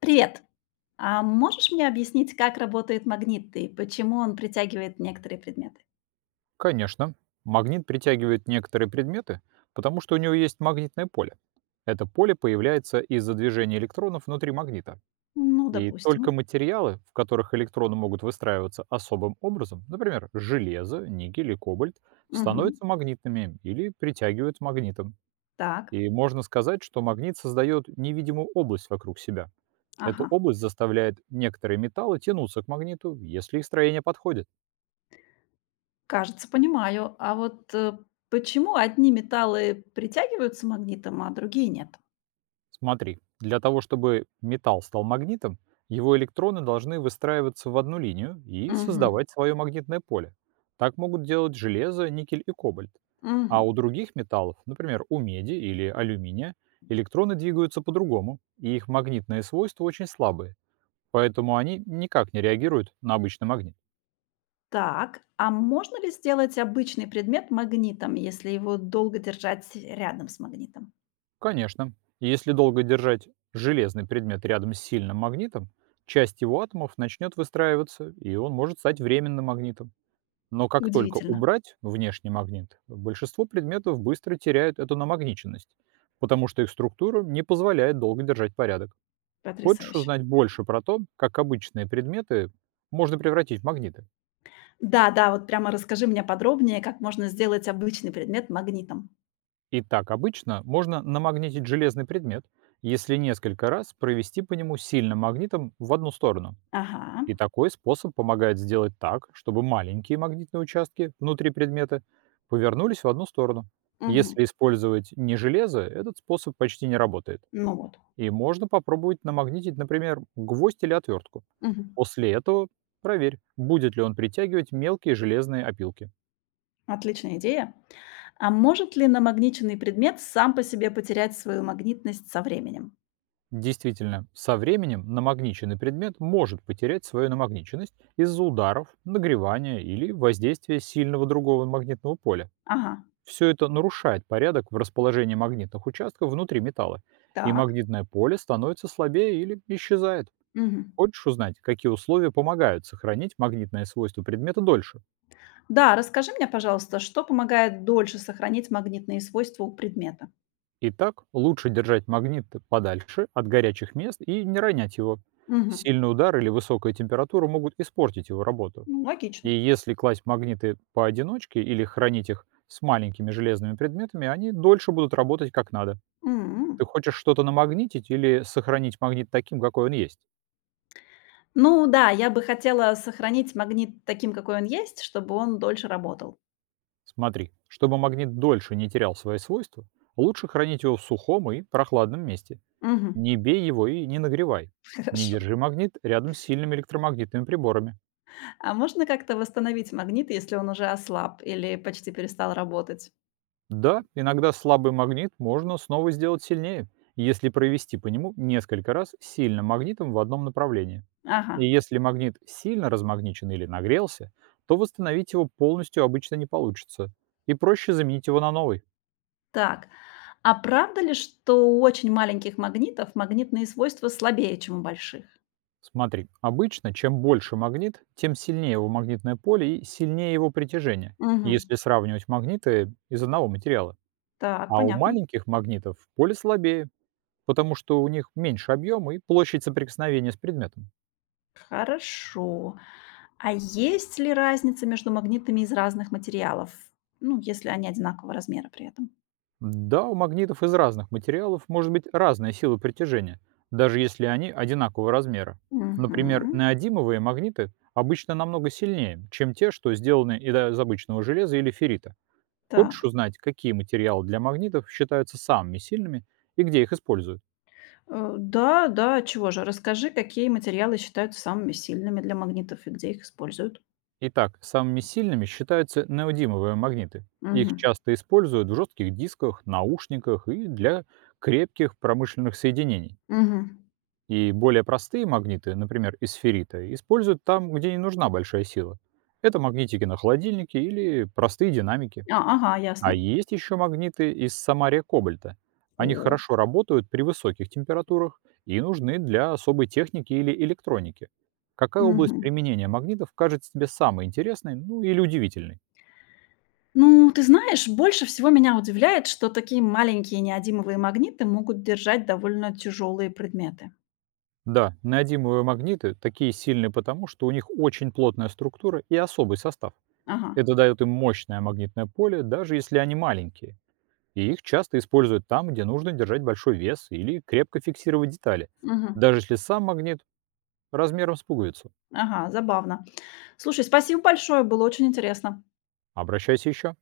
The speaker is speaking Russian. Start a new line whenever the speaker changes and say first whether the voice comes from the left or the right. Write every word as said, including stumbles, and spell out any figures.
left: Привет! А можешь мне объяснить, как работает магнит и почему он притягивает некоторые предметы?
right: Конечно. Магнит притягивает некоторые предметы, потому что у него есть магнитное поле. Это поле появляется из-за движения электронов внутри магнита.
left: Ну,
right: И только
left: допустим.
right: материалы, в которых электроны могут выстраиваться особым образом, например, железо, никель и кобальт,
left: Мгм.
right: становятся магнитными или притягивают магнитом.
left: Так,
right: И можно сказать, что магнит создает невидимую область вокруг себя. Эта
left: ага.
right: область заставляет некоторые металлы тянуться к магниту, если их строение подходит.
left: Кажется, понимаю. А вот э, почему одни металлы притягиваются магнитом, а другие нет?
right: Смотри, для того, чтобы металл стал магнитом, его электроны должны выстраиваться в одну линию и
left: Мгм.
right: создавать свое магнитное поле. Так могут делать железо, никель и кобальт. А
left: Мгм.
right: у других металлов, например, у меди или алюминия, электроны двигаются по-другому, и их магнитные свойства очень слабые, поэтому они никак не реагируют на обычный магнит.
left: Так, а можно ли сделать обычный предмет магнитом, если его долго держать рядом с магнитом?
right: Конечно, если долго держать железный предмет рядом с сильным магнитом, часть его атомов начнет выстраиваться, и он может стать временным магнитом. Но как только
left: Удивительно,
right: убрать внешний магнит, большинство предметов быстро теряют эту намагниченность, потому что их структура не позволяет долго держать порядок. Хочешь
left: потрясающе.
right: узнать больше про то, как обычные предметы можно превратить в магниты?
left: Да, да, вот прямо расскажи мне подробнее, как можно сделать обычный предмет магнитом.
right: И так обычно можно намагнитить железный предмет, если несколько раз провести по нему сильным магнитом в одну сторону.
left: Ага,
right: И такой способ помогает сделать так, чтобы маленькие магнитные участки внутри предмета повернулись в одну сторону.
left: мгм.
right: Если использовать не железо, этот способ почти не работает.
left: Ну вот,
right: И можно попробовать намагнитить, например, гвоздь или отвертку.
left: мгм.
right: После этого проверь, будет ли он притягивать мелкие железные опилки.
left: Отличная идея. А может ли намагниченный предмет сам по себе потерять свою магнитность со временем?
right: Действительно, со временем намагниченный предмет может потерять свою намагниченность из-за ударов, нагревания или воздействия сильного другого магнитного поля.
left: Ага,
right: Все это нарушает порядок в расположении магнитных участков внутри металла, и
left: так.
right: магнитное поле становится слабее или исчезает.
left: Мгм.
right: Хочешь узнать, какие условия помогают сохранить магнитное свойство предмета дольше?
left: Да, расскажи мне, пожалуйста, что помогает дольше сохранить магнитные свойства у предмета?
right: Итак, лучше держать магнит подальше от горячих мест и не ронять его.
left: Мгм.
right: Сильный удар или высокая температура могут испортить его работу.
left: Ну,
right: И
left: логично.
right: если класть магниты поодиночке или хранить их с маленькими железными предметами, они дольше будут работать как надо.
left: М.
right: Ты хочешь что-то намагнитить или сохранить магнит таким, какой он есть?
left: Ну да, я бы хотела сохранить магнит таким, какой он есть, чтобы он дольше работал.
right: Смотри, чтобы магнит дольше не терял свои свойства, лучше хранить его в сухом и прохладном месте.
left: Мгм.
right: Не бей его и не нагревай. Не
left: Хорошо.
right: держи магнит рядом с сильными электромагнитными приборами.
left: А можно как-то восстановить магнит, если он уже ослаб или почти перестал работать?
right: Да, иногда слабый магнит можно снова сделать сильнее, если провести по нему несколько раз сильным магнитом в одном направлении.
left: Ага,
right: И если магнит сильно размагничен или нагрелся, то восстановить его полностью обычно не получится, и проще заменить его на новый.
left: так. А правда ли, что у очень маленьких магнитов магнитные свойства слабее, чем у больших?
right: Смотри, обычно чем больше магнит, тем сильнее его магнитное поле и сильнее его притяжение,
left: Мгм.
right: если сравнивать магниты из одного материала.
left: Так,
right: А у
left: понятно.
right: маленьких магнитов поле слабее, потому что у них меньше объема и площадь соприкосновения с предметом.
left: Хорошо. А есть ли разница между магнитами из разных материалов? Ну, если они одинакового размера при этом.
right: Да, у магнитов из разных материалов может быть разная сила притяжения, даже если они одинакового размера. Например,
left: Мгм.
right: неодимовые магниты обычно намного сильнее, чем те, что сделаны из обычного железа или феррита. Хочешь
left: Так.
right: узнать, какие материалы для магнитов считаются самыми сильными и где их используют?
left: Э, Да, да, чего же? Расскажи, какие материалы считаются самыми сильными для магнитов и где их используют?
right: Итак, самыми сильными считаются неодимовые магниты. Их
left: Мгм.
right: часто используют в жестких дисках, наушниках и для крепких промышленных соединений.
left: Мгм.
right: И более простые магниты, например, из феррита, используют там, где не нужна большая сила. Это магнитики на холодильнике или простые динамики.
left: А, ага,
right: А
left: ясно.
right: есть еще магниты из самария кобальта. Они
left: О.
right: хорошо работают при высоких температурах и нужны для особой техники или электроники. Какая область
left: Мгм.
right: применения магнитов кажется тебе самой интересной, ну или удивительной?
left: Ну, ты знаешь, больше всего меня удивляет, что такие маленькие неодимовые магниты могут держать довольно тяжелые предметы.
right: Да, неодимовые магниты такие сильные потому, что у них очень плотная структура и особый состав.
left: Ага.
right: Это дает им мощное магнитное поле, даже если они маленькие. И их часто используют там, где нужно держать большой вес или крепко фиксировать детали,
left: Мгм.
right: даже если сам магнит размером с пуговицу.
left: Ага, забавно. Слушай, спасибо большое, было очень интересно.
right: Обращайся еще.